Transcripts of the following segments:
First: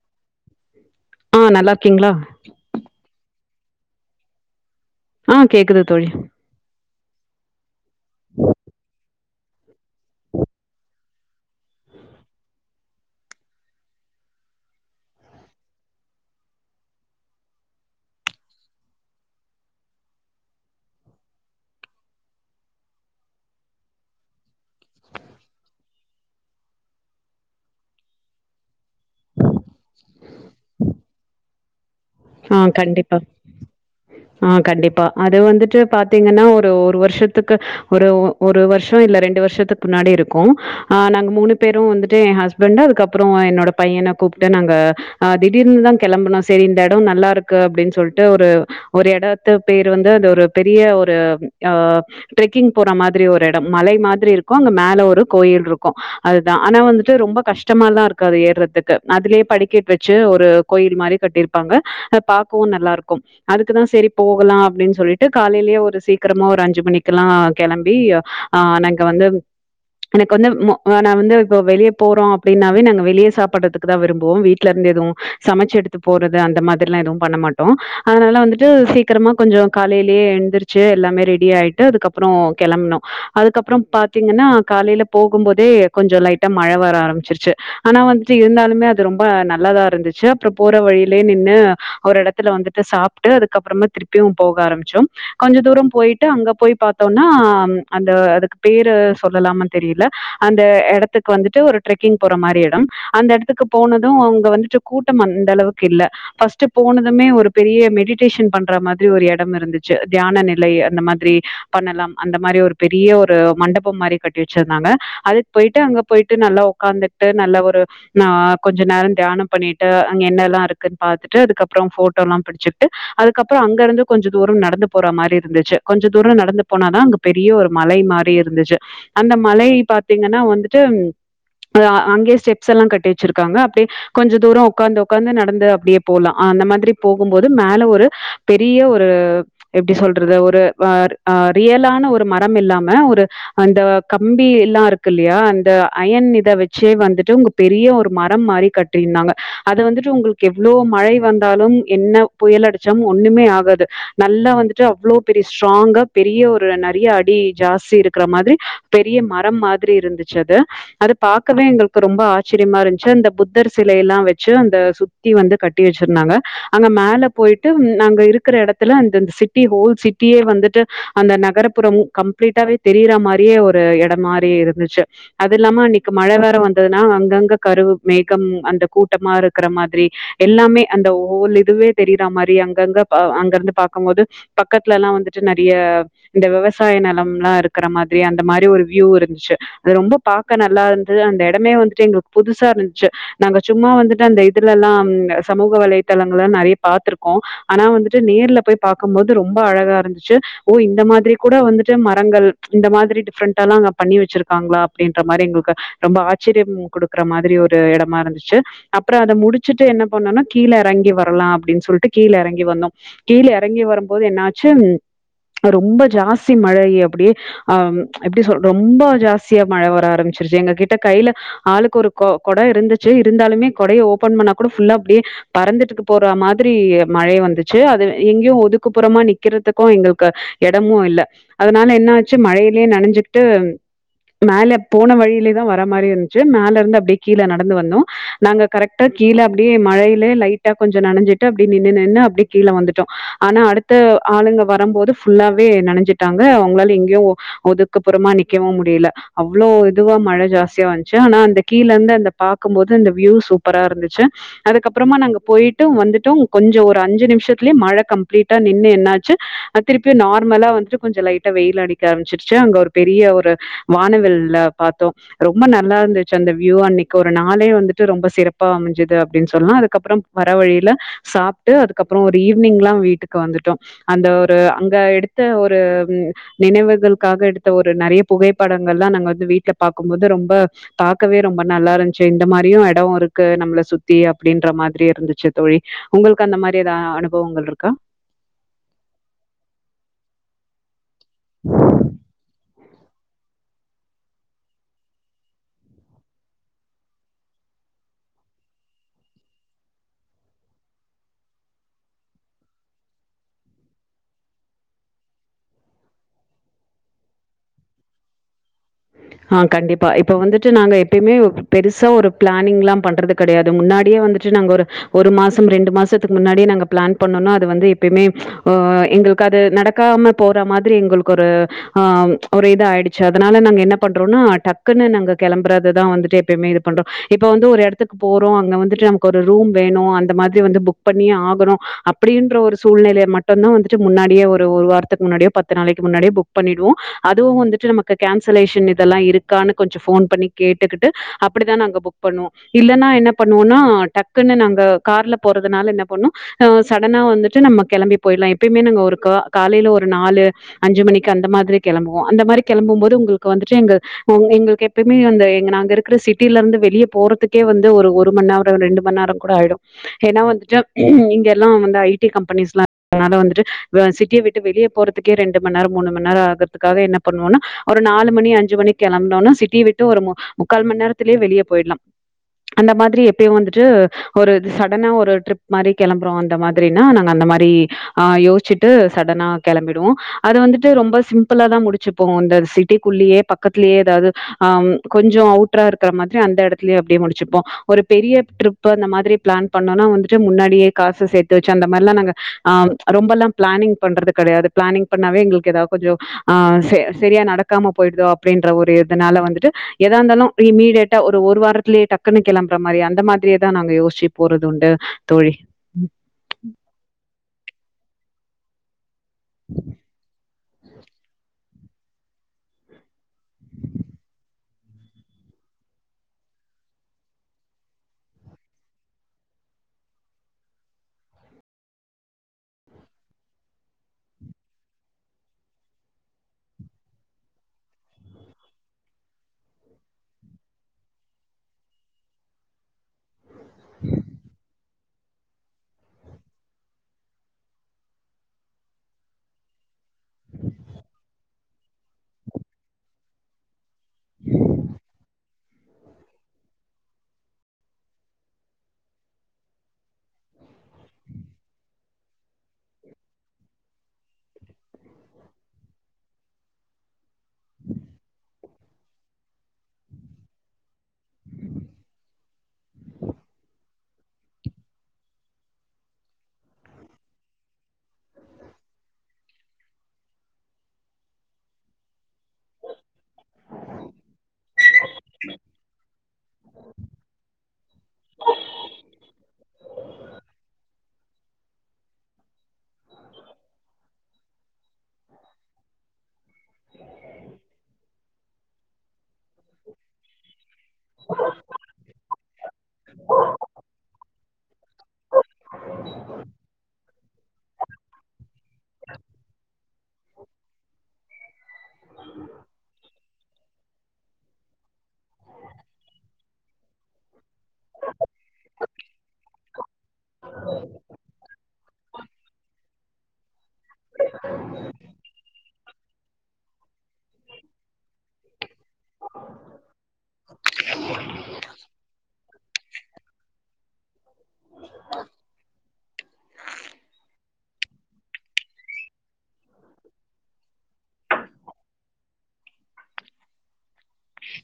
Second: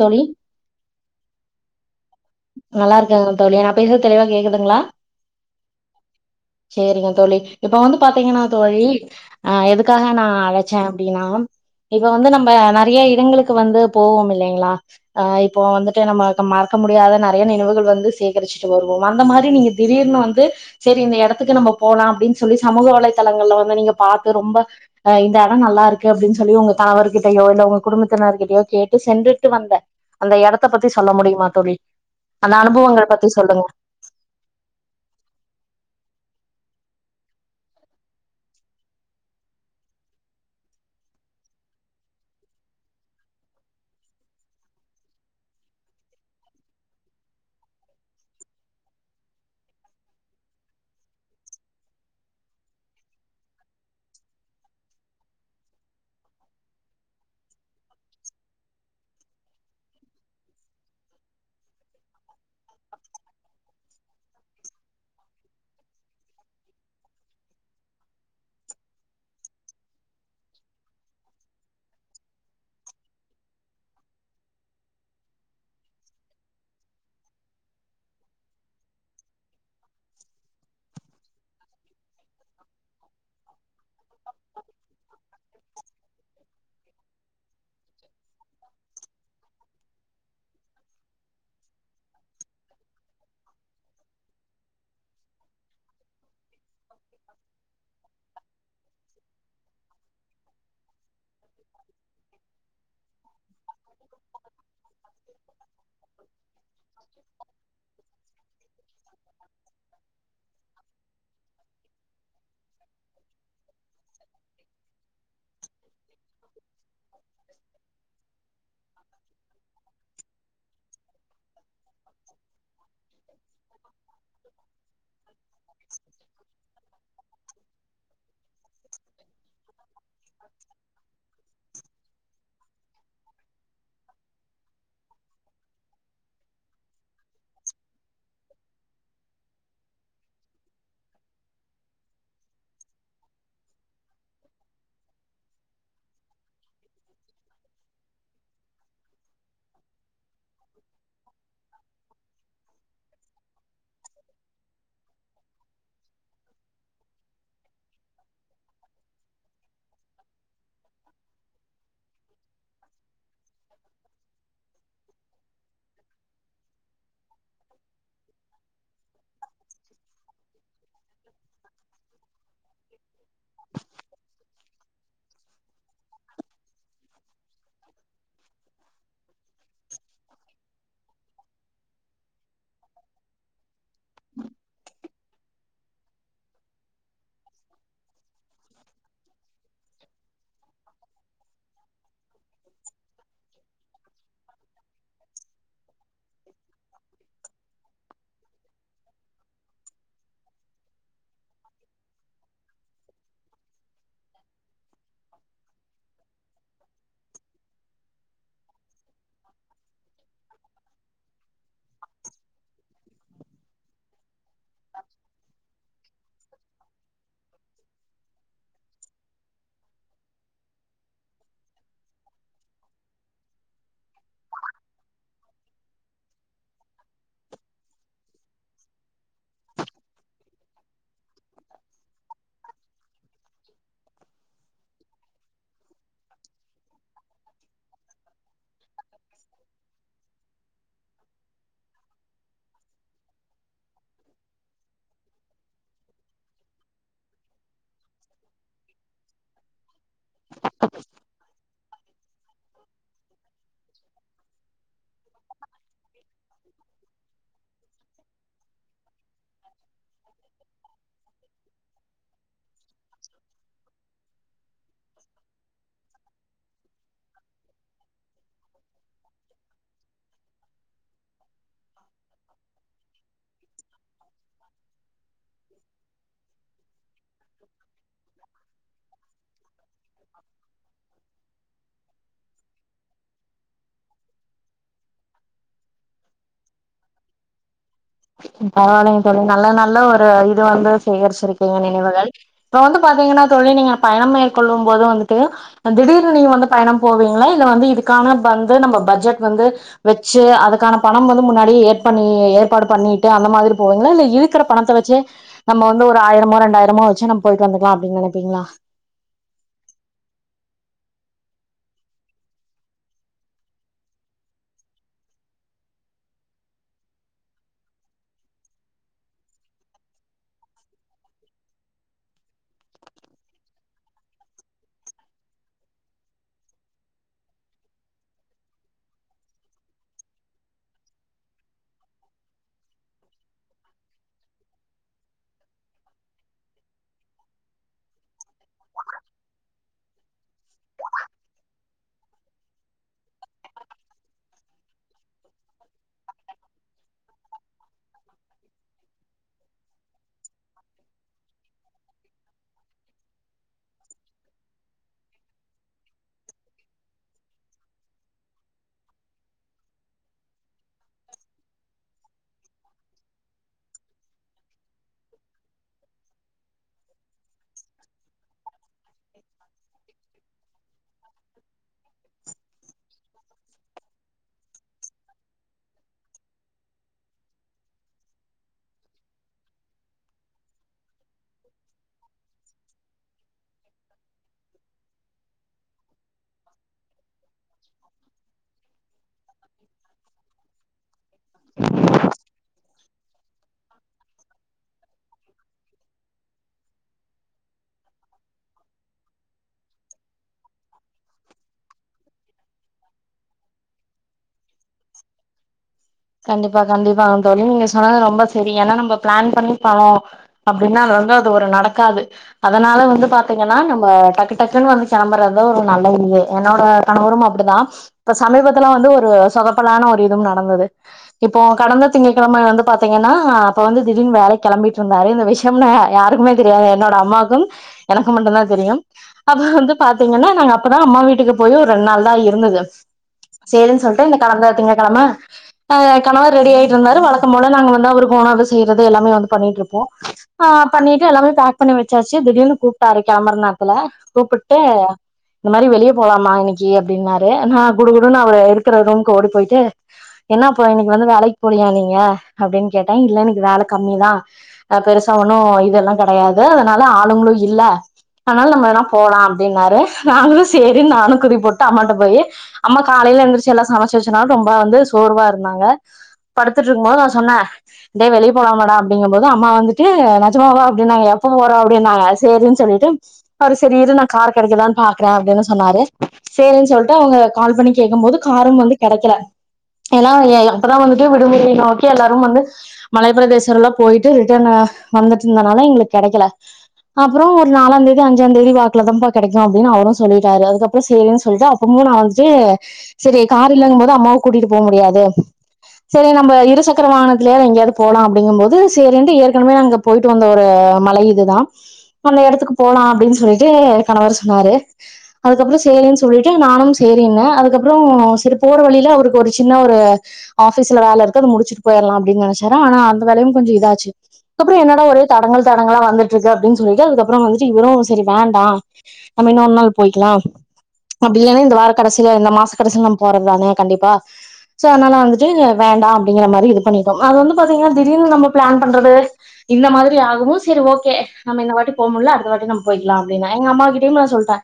தோழி ஆ நல்லார்க்கீங்ளா நல்லாரரக்கங்க தோழி நா பேசற்து தெளிவா கேக்குதுங்ளா ஆ கேக்குது தோழி சேரிங்க தோழி இப்ப வந்து பாத்தீங்கன்னா தோழி அஹ் எதுக்காக நான் அழச்சேன் அப்டின்னா இப்ப வந்து நம்ம நெறைய இடங்களுக்கு வந்து போவோம் இல்லைங்களா ஆ இப்போ வந்துட்டு நம்ம மறக்க முடியாத ந நினைவுகள் வந்து சேகரிச்சுட்டு வருவோம் வந்த மாரி நீங்க திடீர்னு வந்து சேரி இந்த இடத்துக்கு நம்ம போலாம் அப்டின்னு சொல்லி சமூக வலைதளங்கள்ல வந்து நீங்க பாத்து ரொம்ப அ இந்த இடம் நல்லா இருக்கு அப்டின்னு சொல்லி உங்க கணவர் கிட்டயோ இல்ல உங்க குடும்பத்தினர் கிட்டயோ கேட்டு சென்றுட்டு வந்த அந்த எடத்த பத்தி சொல்ல முடியுமா தோழி அந்த ஆ அனுபவங்கள் கண்டிப்பா பத்தி சொல்லுங்க ஆ கண்டிப்பா அது வந்துட்டு பாத்தீங்கன்னா ஒரு ஒரு வருஷத்துக்கு ஒரு ஒரு வருஷம் இல்ல ரெண்டு வருஷத்துக்கு முன்னாடி இருக்கும் ஆ நாங்க மூணு பேரும் வந்துட்டு என் ஹஸ் பண்ட்டு அதுக்கப்பறொ என்னோட பையன கூப்ட்டு நாங்க அ திடீர்னு தா கெளம்புன சரி இந்த டும் நல்லாருக்கு அப்டின்னு சொல்ட்டு ஒரு ஒரு எடத்து பேர் வந்து அந்த ஒரு பெரிய ஒரு ஆ ட்ரெக்கிங் போற மாதிரி ஒரு எட மலை மாரி இருக்கூ அங்க மேல ஒரு கோயில்ருக்கு அதுதா ஆனா வந்துட்டு ரொம்ப கஷ்டமல்லா இருக்காது ஏற்றதுக்கு அதுலே படிக்கெட் வச்சு ஒரு கோயில் மாரி கட்டிர்ப் பாங்க அது பாக்கவு நல்லாருக்கும் அதுக்குதா சரி போகலா அப்டின்னு சொல்ட்டு காலையிலயே ஒரு சீக்கிரமா அஞ்சு மணிக்கெல்லாம் கெளம்பி அ நாங்க வந்து எனக்கு வந்து நா மோ வந்து இப்போ வெளிய போறோ அப்டின்னாவே நாங்க வெளிய சாப்றதுக்குதா விரும்புவோ வீட்லருந்து எதுவு சமச்சு எடுத்துபோறது து அந்த மாதிர்ல்லா எதுவு பண்ணமாட்டோ அதனால வந்துட்டு சீக்கரமா கொஞ்சொ காலையிலே எந்திரி ச்சு எல்லாமே ரெடி ஆய்ட்டு அதுக்கப்பறொ கிளம்பனொ அதுக்கப்பற பாத்தீங்கன்னா காலைல போகும்போதே கொஞ்சொ லைட்டா மழ வர ஆரம்ச்சிருச்சு ஆனா வந்துட்டு இருந்தாலுமே அது ரொம்ப நல்லாதா இருந்துச்சு அப்பற போற வழி லே நின்னு ஒரு எடத்துல வந்துட்டு சாப்ட்டு அதுக்கப்பறமா திருப்பியு போக ஆரம்மிச்சம் கொஞ்ச தூரம் பொய்ட்டு அங்க போய் பாத்தோன்னா அந்த அதுக்கு பேரு சொல்லலாம தெரியில அந்த எடத்துக்குக் வந்துட்டு ஒரு ட்ரெக்கிங் போற மாரி எடம் அந்த எடத்துக்கு போனது அங்க வந்துட்டு கூட்டம் அந்த அளவுக் கு ஃபர்ஸ்ட் போனதுமே ஒரு பெரிய மெடிடேஷன் பண்ற மாரி ஒரு எடம் இருந்துச்சு தியான நிலை அந்த மாதிரி பண்ணலா அந்த மாரி ஒரு பெரிய ஒரு மண்டபம் மாரி கட்டி வச்சிர்ந்தாங்க அதுக் போய்ட்டு அங்க பொய்ட்டு நல்ல உக்காந்துட்டு நல்ல ஒரு ஆ கொஞ்சநேர தியானம் பண்ணிட்டு அங்க என்னெல்லா இருக் குன் பாத்துட்டு அதுக்கப்பற ஃபோட்டோல்லா பிடிச்சிக்ட்டு அதுக்கப்பற அங்கருந்து கொஞ்சொதூரொ நடந்து போற மாரி இருந்துச்சு கொஞ்சொ தூரம் நடந்து போனாதா பெரிய ஒரு மலை மாரி இருந்துச்சு அந்த மலை பாத்தீங்கன்னா வந்துட்டு அங்கே ஸ்டெப்ஸ்ஸெல்லா கட்டி வச்சிருக்காங்க அப்டே கொஞ்ச தூரொ உக்காந்து உக்காந்து நடந் து அப்டே போலா அந்த மாதிரி போகும்போது மேல ஒரு பெரிய ஒரு எப்டி சொல்றது ஒரு ஆர் ஆ ரியலான ஒரு மரம் இல்லாம ஒரு அந்த கம்பி எல்லா இருக்குல்லியா அந்த அயன் இத வச்சி வந்துட்டு உங்கப் பெரிய ஒரு மரம்மாரி கட்டிர்ந்தாங்க அத வந்துட்டு உங்களுக்கு எவ்ளோ மழை வந்தாலும் என்ன புயல் அடிச்சாம் ஒன்னுமே ஆகாது நல்லா வந்துட்டு அவ்ளோ பெரிய ஸ்ட்ராங்கா பெரிய ஒரு நறைய அடி ஜாஸி இருக்குறமாரி பெரிய மரம் மாதிரி இருந்துச்சு அது அது பாக்கவே எங்களுக்கு ரொம்ப ஆச்சிரியமா இருந்துச்சு அந்த புத்தர் சிலைய்ல்லா வெச்சு அந்த த்தி வந்து கட்டி வெச்சிருந்தாங்க அங்க மேல போயிட்டு அங்க இருக்கிற இடத்துல இந்த சிட்டி ஹோல் சிட்டியே வந்துட்டு அந்த நகரப்புறம் கம்ப்ளீட்டாவே தெரியிற மாரியே ஒரு இடம் மாரி இருந்துச்சு அது இல்லாம அன்னைக்கு மழை வேற வந்ததுன்னா அங்கங்க கருவு மேகம் அந்த கூட்டமா இருக்கிற மாதிரி எல்லாமே அந்த ஹோல் இதுவே தெரியிற மாரி அங்கங்க அங்க இருந்து பாக்கும்போது பக்கத்துல இப்பல்லா வந்துட்டு நறைய இந்த விவசாய நலம்ல்லா இருக்கிற மாதிரி அந்த மாரி ஒரு வியூ இருந்துச்சு அது ரொம்ப பாக்க நல்லாருந்தது அந்த எடமே வந்துட்டு எங்ளுக்கு புதுசா இருந்த்ச்சு நாங்க சும்மா வந்துட்டு அந்த இதுலலெல்லாம் சமூக வலைத்தளங்கள்ல்லா நறைய பாத்துருக்கோ ஆனா வந்துட்டு நேர்ல போய் பாக்கும்போது ரொம்ப அழகா இருந்துச்சு ஓ இந்த மாதிரி கூட வந்துட்டு மரங்கள் இந்த மாதிரி டிஃப்ரெண்ட்டால்லா அங்க பண்ணி வச்சிருக்காங்களா அப்டின்ற மாரி எங்ளுக்கு ரொம்ப ஆச்சரிய குடுக்குற மாதிரி ஒரு எடமா இருந்ச்சு அப்பற அத முடி வச்சுட்டு என்ன பண்ணோனா கீழே இறங்கி வரலா அப்டின்னு சொல்லிட்டு கீழ இறங்கி வந்தோ கீழ இறங்கி வரும்போது என்னாச்சு ரொம்ப ஜாஸ்தி மழை அப்டியே ஆம் எப்டி சொல்ற ரொம்ப ஜாஸ்தியா மழை வர ஆரம்பிச்சிருச்சு எங்க கிட்ட கையில ஆளுக்கு ஒரு கொ கொடை இருந்துச்சு இருந்தாலுமே கொடையை ஓப்பன் பண்ண கூட ஃபுல்லா அப்டியே பறந்துட்டுக்கு போற மாதிரி மழை வந்துச்சு அது எங்கேயு ஒதுக்குப்புறமா நிக்கறதுக்கு எங்களுக்கு இடமு இல்ல அதனால என்ன ஆச்சு மழையிலே நனைஞ்சுகிட்டு மேல போன வழியிலயே தா வர மாரி இருந்துச்சு மேல இருந்து அப்டியே கீழே நடந்து வந்தோ நாங்க கரெக்ட்டா கீழ அப்படியே மழையிலே லைட்டா கொஞ்ச நனைஞ்சிட்டு அப்டி நின்னு நின்னு அப்டியே கீழ வந்துட்டோ ஆனா அடுத்த ஆளுங்க வரம்போது ஃபுல்லாவே நினைஞ்சுட்டாங்க அவுங்களால எங்கேயு ஒதுக்குப்புறமா நிக்கவு முடியல அவ்ளோ இதுவா மழை ஜாஸ்தியா வந்துச்சு ஆனா அந்த கீழந்து அந்த பாக்கும் போது இந்த வியூ சூப்பரா இருந்து ச்சு அதுக்கப்புறமா நாங்க போயிட்டு வந்துட்டோ கொஞ்ச ஒரு அஞ்சு நிமிஷத்துலயே மழை கம்ப்ளீட்டா நின்னு என்னாச்சு திருப்பி நார்மலா வந்துட்டு கொஞ்ச லைட்டா வெயில் அடிக்க ஆரம்பச்சிருச்சு அங்க ஒரு பெரிய ஒரு வானவில்ல பாத்தோ ரொம்ப நல்லா இருந்துச்சு அந்த வியூ அன்னைக்கு ஒரு நாளே வந்துட்டு ரொம்ப சிறப்பா அமை அப்டின்னு சொல்லா அதுக்கப்புறம் வர வழியில சாப்ட்டு அதுக்கப்புற ஒரு ஈவ்னிங்ல்லா வீட்டுக்கு வந்துட்டோ அந்த ஒரு அங்க எடுத்த ஒரு நினைவுகளுக்காக எடுத்த ஒரு நறைய புகைப்படங்கள்லா நாங்க வந்து வீட்ல பாக்கும்போது ரொம்ப பாக்கவே ரொம்ப நல்லா இருந்துச்சு இந்த மாரியு எடோ இரு க்கு நம்மள சுத்தி அப்டின்ற மாதிரி இருந்துச்சு தோழி உங்களுக்கு அந்த மாரி ஏதா அனுபவங்கள் இருக்கா பரவாயில்லைங்க தோழி நல்ல நல்ல ஒரு இது வந்து சேகரிச்சிருக்கீங்க நினைவுகள் இப்ப வந்து பாத்தீங்கன்னாதோழி நீங்க பயணம் மேற்கொள்ளும் போது வந்துட்டு திடீர்னு நீங்க வந்து பயணம் போவீங்களா இல்ல வந்து இதுக்கான வந்து நம்ம பட்ஜெட் வந்து வெச்சு அதுக்கான பணம் வந்து முன்னாடியே ஏற்பண்ணி ஏ ற்பாடு பண்ணிட்டு அந்த மாதிரி போவீங்களா இல்ல இருக்கிற பணத்தை வெச்சே நம்ம வந்து ஒரு ஆயிரமோ ரெண்டாயிரமோ வெச்சு நம்ம போயிட்டு வந்துக்கலா அப்டின் நெனப்பீங்களா ஆ கண்டிப்பா இப்போ வந்துட்டு நாங்க எப்பயுமே பெருசா ஒரு பிளானிங்லா பண்றது கடையாது முன்னாடியே வந்துட்டு நாங்க ஒரு ஒரு மாசம் ரெண்டு மாசத்துக்கு முன்னாடியே நாங்க பிளான் பண்ணோனா அது வந்து எப்பயுமே ஆ எங்களுக்கு அது நடக்காம போற மாதிரி எங்களுக்கு ஒரு ஆ ஒரு இதாயிடுச்சு அதனால நாங்க என்ன பண்றோனா டக்குன்னு நாங்க கிளம்புறததா வந்துட்டு எப்பயுமே இது பண்றோ இப்ப வந்து ஒரு இடத்துக்கு போறோ அங்க வந்துட்டு நமக்கு ஒரு ரூம் வேணு அந்த மாதிரி வந்து புக் பண்ணியே ஆகணு அப்படின்ற ஒரு சூழ்நிலையை மட்டுந்தா வந்துட்டு முன்னாடியே ஒரு ஒரு வாரத்துக்கு முன்னாடியோ பத்து நாளைக்கு முன்னாடியோ புக் பண்ணிடுவோ அதுவு வந்துட்டு நமக்கு கேன்சலேஷன் இதெல்லா இருக்கான்னு கொஞ்ச ஃபோன் பண்ணி கேட்டுகிட்டு அப்படிதா நாங்க புக் பண்ணுவோ இல்லன்னா என்ன பண்ணுவோனா டக்குன்னு நாங்க கார்ல போறதுனால என்ன பண்ணோ ஆஹ் சடனா வந்துட்டு நம்ம கெளம்பி போயிடலாம் எப்பயுமே நாங்க ஒரு கா காலையில ஒரு நாலு அஞ்சு மணிக்கு அந்த மாதிரி கெளம்புவோ அந்த மாரி கெளம்பும் போது உங்களுக்கு வந்துட்டு எங்க உ எங்களுக்கு எப்பயுமே வந்து நாங்க இருக்கிற சிட்டில இருந்து வெளியே போறதுக்கே வந்து ஒரு ஒரு மணி நேரம் ரெண்டு மணி நேரம் கூட ஆயிடும் ஏன்னா வந்துட்டு இங்க எல்லாம் வந்து ஐடி கம்பெனிஸ் எல்லாம் இருக்கனால வந்துட்டு சிட்டிய விட் டு வெளிய போறதுக்கே ரெண்டு மண் நேரோ மூணு மண் நேரோம் ஆகறதுக்காக என்ன பண்ணுவோன்ன ஒரு நாலு மணி அஞ்சு மணி கிளம்புனோனா சிட்டி விட்டு ஒரு முக்கால் மண்நேர இதுலயே வெளிய போயிடலாம் அந்த மாதிரி எப்பயும் வந்துட்டு ஒரு இ சடனா ஒரு ட்ரிப் மாரி கிளம்புறோம் அந்த மாதிரினா நாங்க அந்த மாரி ஆ யோச்சிட்டு சடனா கிளம்பிடுவோம் அது வந்துட்டு ரொம்ப சிம்பிளா தான் முடிச்சுப்போம் இந்த ஃபி டிக்குள்ளேயே பக்கத்தலேயே ஏதாவது ஆஹ் கொஞ்சம் அவுட்டரா இருக்கிற மாதிரி அந்த இடத்துலயே அப்படியே முடிச்சுப்போம் ஒரு பெரிய ட்ரிப் அந்த மாதிரி பிளான் பண்ணோம்னா வந்துட்டு முன்னாடியே காசு சேத்து வச்சு அந்த மாரிலாம் நாங்க ஆஹ் ரொம்பல்லாம் பிளானிங் பண்றது கிடையாது பிளானிங் பண்ணாவே எங்களுக்கு ஏதா கொஞ்சம் ஆஹ் செ சரியா நடக்காம போயிடுதோ அப்படின்ற ஒரு இதுனால வந்துட்டு எதா இருந்தாலும் இமீடியட்டா ஒரு வாரத்லேயே டக் குன்னு கிளம்புற மாரி அந்த மாதிரியே தான் நாங்க யோசிச்சு போறது உண்டு தோழி கண்டிப்பா கண்டிப்பா அ தோழி நீங்க சொன்னது ரொம்ப சரி ஏன்னா நம்ம பிளான் பண்ணி பணோம் அப்படின்னா அது வந்து ஒரு நடக்காது அதனால வந்து பாத்தீங்கன்னா நம்ம டக்கு டக்குன்னு வந்து கிளம்பறதா ஒரு நல்ல இது என்னோட கணவரும் அப்படிதான் இப்ப சமீபத்துலாம் வந்து ஒரு சொதப்பலான ஒரு இதுவும் நடந்தது இப்போ கடந்த திங்கட்கிழமை வந்து பாத்தீங்கன்னா அப்ப வந்து திடீர்னு வேலைக்கு கெளம்பிட்டு இருந்தாரு இந்த விஷ் யம் யாருக்குமே தெரியாது என்னோட அம்மாக்கும் எனக்கும் மட்டும்தான் தெரியும் அதுவும் வந்து பாத்தீங்கன்னா நாங்க அப்பதான் அம்மா வீட்டுக்கு போய் ஒரு ரெண்டு நாள் தான் இருந்தது சேரின்னு சொல்ட்டு இந்த கடந்த திங்க கிழமை ஆஹ் கணவர் ரெடி ஆயிட்டு இருந்தாரு வழக்க போல நாங்க வந்து அவருக்கு உணவு செய்யறது எல்லாமே வந்து பண்ணிட்டு இருப்போம் ஆஹ் பண்ணிட்டு எல்லாமே பேக் பண்ணி வச்சாச்சுி திடீர்னு கூப்பிட்டாரு கெளம்பரநேரத் ல கூப்பிட்டு இந்த மாரி வெளிய போலாமா இன்னைக்கு அப்படின்னாரு நான் குடு குடுன்னனு அவர் இருக்கிற ரூம்க்கு ஓடி போயிட்டு என்ன அப்பறம் இன்னைக்கு வந்து வேலைக்கு போலியா நீங்க அப்படின்னு கேட்டேன் இல்ல இன்னைக்கு வேல கம்மிதான் அஹ் பெருசா ஒன்னும் இதெல்லாம் கிடையாது அதனால ஆளுங்களும் இல்ல ஆனால நம்ம எல்லா போலாம் அப்படின்னாரு நாங்களும் சரி நானும் குதிப்போட்டு அம்மாட்ட போயி அம்மா காலையில எழுந்திரிச்சு எல்லாம் சமைச்சு வச்சனால ரொம்ப வந்து சோர்வா இருந்தாங்க படுத்துட்டு இருக்கும்போது நான் சொன்னேன் டே வெளி போலாமாடா அப்படிங்கபோது அம்மா வந்துட்டு நஜமாவா அப்படினாங்க எப்போ போறோம் அப்படினாங்க சேரின்னு சொல்லிட்டு அவர் சரி இரு நான் கார் கெடைக்கதான்னு பாக்குறேன் அப்படின்னு சொன்னாரு சேரின்னு சொல்லிட்டு அவங்க கால் பண்ணி கேக்கும் போது காரும் வந்து கெடைக்கல எல்லா எப்பதான் வந்துட்டு விடுமுறைய நோக்கி எல்லாரும் வந்து மலைப்பிரதேசம் எலாம் போயிட்டு ரிட்டர்ன் வந்துட்டு இருந்தனால எங்களுக்கு கெடைக்கல அப்புறம் ஒரு நாலாம் தேதி அஞ்சாம் தேதி வாக்குல தான்ப்பா கெடைக்கும் அப்படின்னு அவரும் சொல்லிட்டாரு அதுக்கப் றம் சேரின்னு சொல்ட்டு அப்பமும் நான் வந்துட்டு சரி கார் இல்லங்கும் போது அம்மாவ கூட்டிட்டு போக முடியாது சரி நம்ம இரு சக்கர வாகனத்திலயாவது எங்கேயாவது போலாம் அப்படிங்கும் போது சேரிட்டு ஏற்கனவே நாங்க போயிட்டு வந்த ஒரு மலை இது தா அந்த எடத்துக்கு போலாம் அப்படின்னு சொல்லிட்டு என் கணவர் சொன்னாரு அதுக்கப்புறம் சேரின்னு சொல்லிட்டு நானும் சேரின்னேன் அதுக்கப்புறம் சரி போற வழியில அவரு ஒரு சின்ன ஒரு ஆபிஸ்ல வேல இருக்கு அத முடிச்சுட்டு போயிரலா அப்டின்னு நெனைச்சாேன் ஆனா அந்த வேலையும் கொஞ்ச இதாச்சு அப்புறம் என்னட ஒரே தடங்கள் தடங்கள்லா வந்துட்டு இருக்கு அப்டின் சொல்லிட்டு அதுக்கப்புறம் வந்துட்டு இவரும் செரி வேண்டா நம்ம இன்னொரு நாள் போய்கிக்கலா அப்டி இல்ன்னா இந்த வார கடைசியில இந்த மாச கடைசிய நம்ம போறதுதானே கண்டிப்பா சோ அதனால வந்துட்டு வேண்டா அப்டிங்கிற மாதிரி இது பண்ணிட்டோ அது வந்து பாத்தீங்கன்னா திடீர்னு நம்ம பிளான் பண்றது இந்த மாதிரி ஆகவு செரி ஓகே நம்ம இந்த வாட்டி போ முடியல அடுத்த வாட்டி நம்ம போயிக்கலா அப்டின்னா எங்க அம்மா கிட்டயையு நா சொல்ட்டே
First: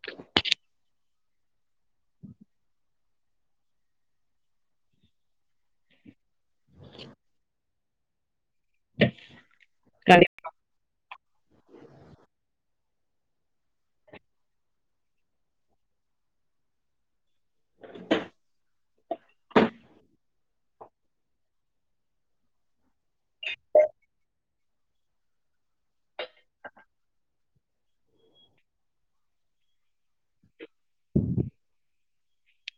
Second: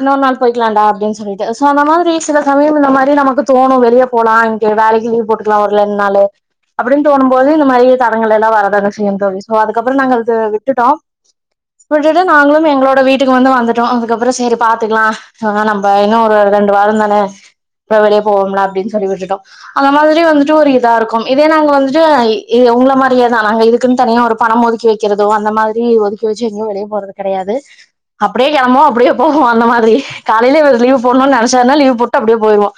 இன்னொரு நாள் போயிக்கலாம்டா அப்டின்னு சொல்லிட்டு சோ அந்த மாதிரி சில சமயம் இந்த மாதிரி நமக்கு தோணு வெ ளிய போலா இன்னிக்கி வேலைக்கி லீவ் போட்டுக்கலா ஒருலெண்டு நாளு அப்டின்னு தோணும்போது இந்த மாதிரி தடங்கள் எல்லா வரதான செய்யு தோழி சோ அதுக்கப்புறம் நாங்க கண்டிப் அத விட்டுட்டோ விட்டுட்டு நாங்களு எங்களோட வீட்டுக்கு வந்து வந்துட்டோ அதுக்கப்புற செரி பாத்துக்கலா ஆனா நம்ப இன்னு ஒரு ரெண்டு வாரந்தானே இப்புற வெளியே போவோம்லா அப்டின்னு சொல்லி விட்டுட்டோ அந்த மாதிரி வந்துட்டு ஒரு இதா இருக்கும் இதே நாங்க வந்துட்டு உங்கள மாரியே தான் நாங்க இதுக்குன்னு தனியா ஒரு பணம் ஒதுக்கி வைக் வக்கிறதோ அந்த மாறி ஒதுக்கி வச்சு எங்கேயு வெளிய போறது கிடையாது அப்டியே கெளம்போ அப்டியே போவோ அந்த மாதிரி காலையில லீவு போடணுனு நெனைச்சான்னா லீவு போட்டு அப்டியே போயிருவோ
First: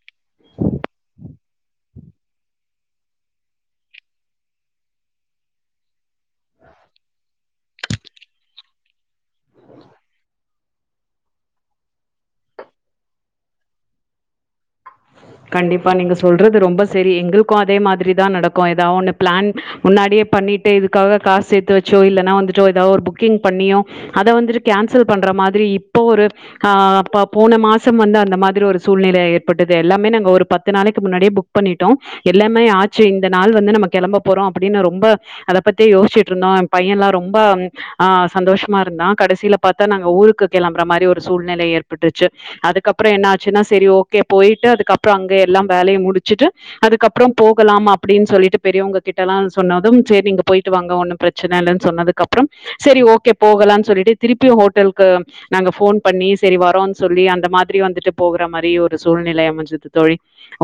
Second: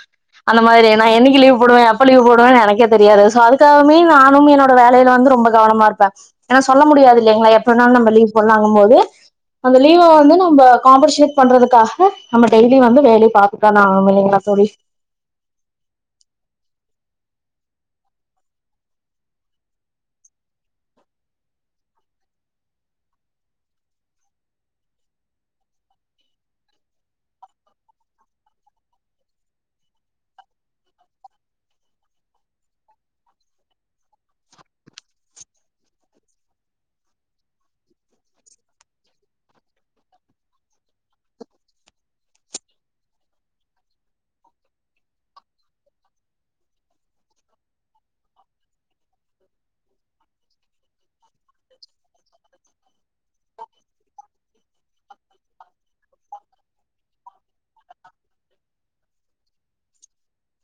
அந்த மாரி நா என்னைக்கி லீவு போடுவே எப்ப லீவ் போடுவேனு எனக்கே தெரியாது சோ அதுக்காகமே நானும் என்னோட வேலையில வந்து ரொம்ப கவனமா இருப்பே ஏன்னா சொல்ல முடியாது இல்லீங்களா எப்ப வேணா நம்ம லீவ் போலானுங்கும் போது அந்த லீவை வந்து நம்ம காம்படிஷன் பண்றதுக்காக நம்ம டெய்லி வந்து வேலயை பாத்து அத ஞாபமில்லீங்களா தோழி கண்டிப்பா நீங்க சொல்றது ரொம்ப செரி எங்களுக்கு அதே மாதிரிதா நடக்கு ஏதா ஒண்ணு பிளான் முன்னாடியே பண்ணிட்டு இதுக்காக காசு சேத்து வெச்சோ இல்லனா வந்துட்டோ ஏதாவது ஒரு புக்கிங் பண்ணியோ அத வந்துட்டு கேன்சல் பண்ற மாதிரி இப்போ ஒரு ஆ அப்ப போன மாசம் வந்து அந்த மாதிரி ஒரு சூழ்நிலை ஏற்பட்டதே எல்லாமே நாங்க ஒரு பத்து நாளைக்கு முன்னாடியே புக் பண்ணிட்டோ எல்லாமே ஆச்சு இந்த நாள் வந்து நம்ம கெளம்ப போறோ அப்டின்னு ரொம்ப அதை பத்தியே யோசிச்சுட்டு இருந்தோ எ பைய எல்லா ரொம்ப ஆ சந்தோஷமா இருந்தா கடைசியில பாத்தா நாங்க ஊருக்கு கிளம்புற மாரி ஒரு சூழ்நிலை ஏற்பட்டுருச்சு அதுக்கப்புற என்ன ஆச்சுன்னா செரி ஓகே போயிட்டு அதுக்கப்புற அங்க எல்லாம் வேலைய முடிச்சுட்டு அதுக்கப்புறம் போகலாம் அப்டின்னு சொல்லிட்டு பெரியவங்க கிட்ட எல்லா சொன்னதும் செரி நீங்க போயிட்டு வாங்க ஒன்னும் பிர ச்சனை இல்ன்னு சொன்னதுக்கு அப்புறம் செரி ஓகே போகலானு சொல்லிட்டு திருப்பியு ஹோட்டலுக்கு நாங்க ஃபோன் பண்ணி சரி வரோன்னனு சொல்லி அந்த மாதிரி வந்துட்டு போகற மாரி ஒரு சூழ்நிலைய அமைஞ்சது தோழி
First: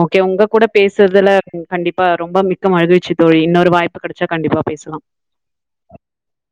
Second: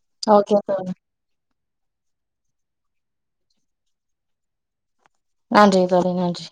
ஓகே உங்க கூட பேசுறதுல கண்டிப்பா ரொம்ப மிக்க மகிழ்ச்சி தோழி இன்னொரு வாய்ப்பு கிடைச்சா கண்டிப்பா பேசலா நன்றி தோழி நன்றி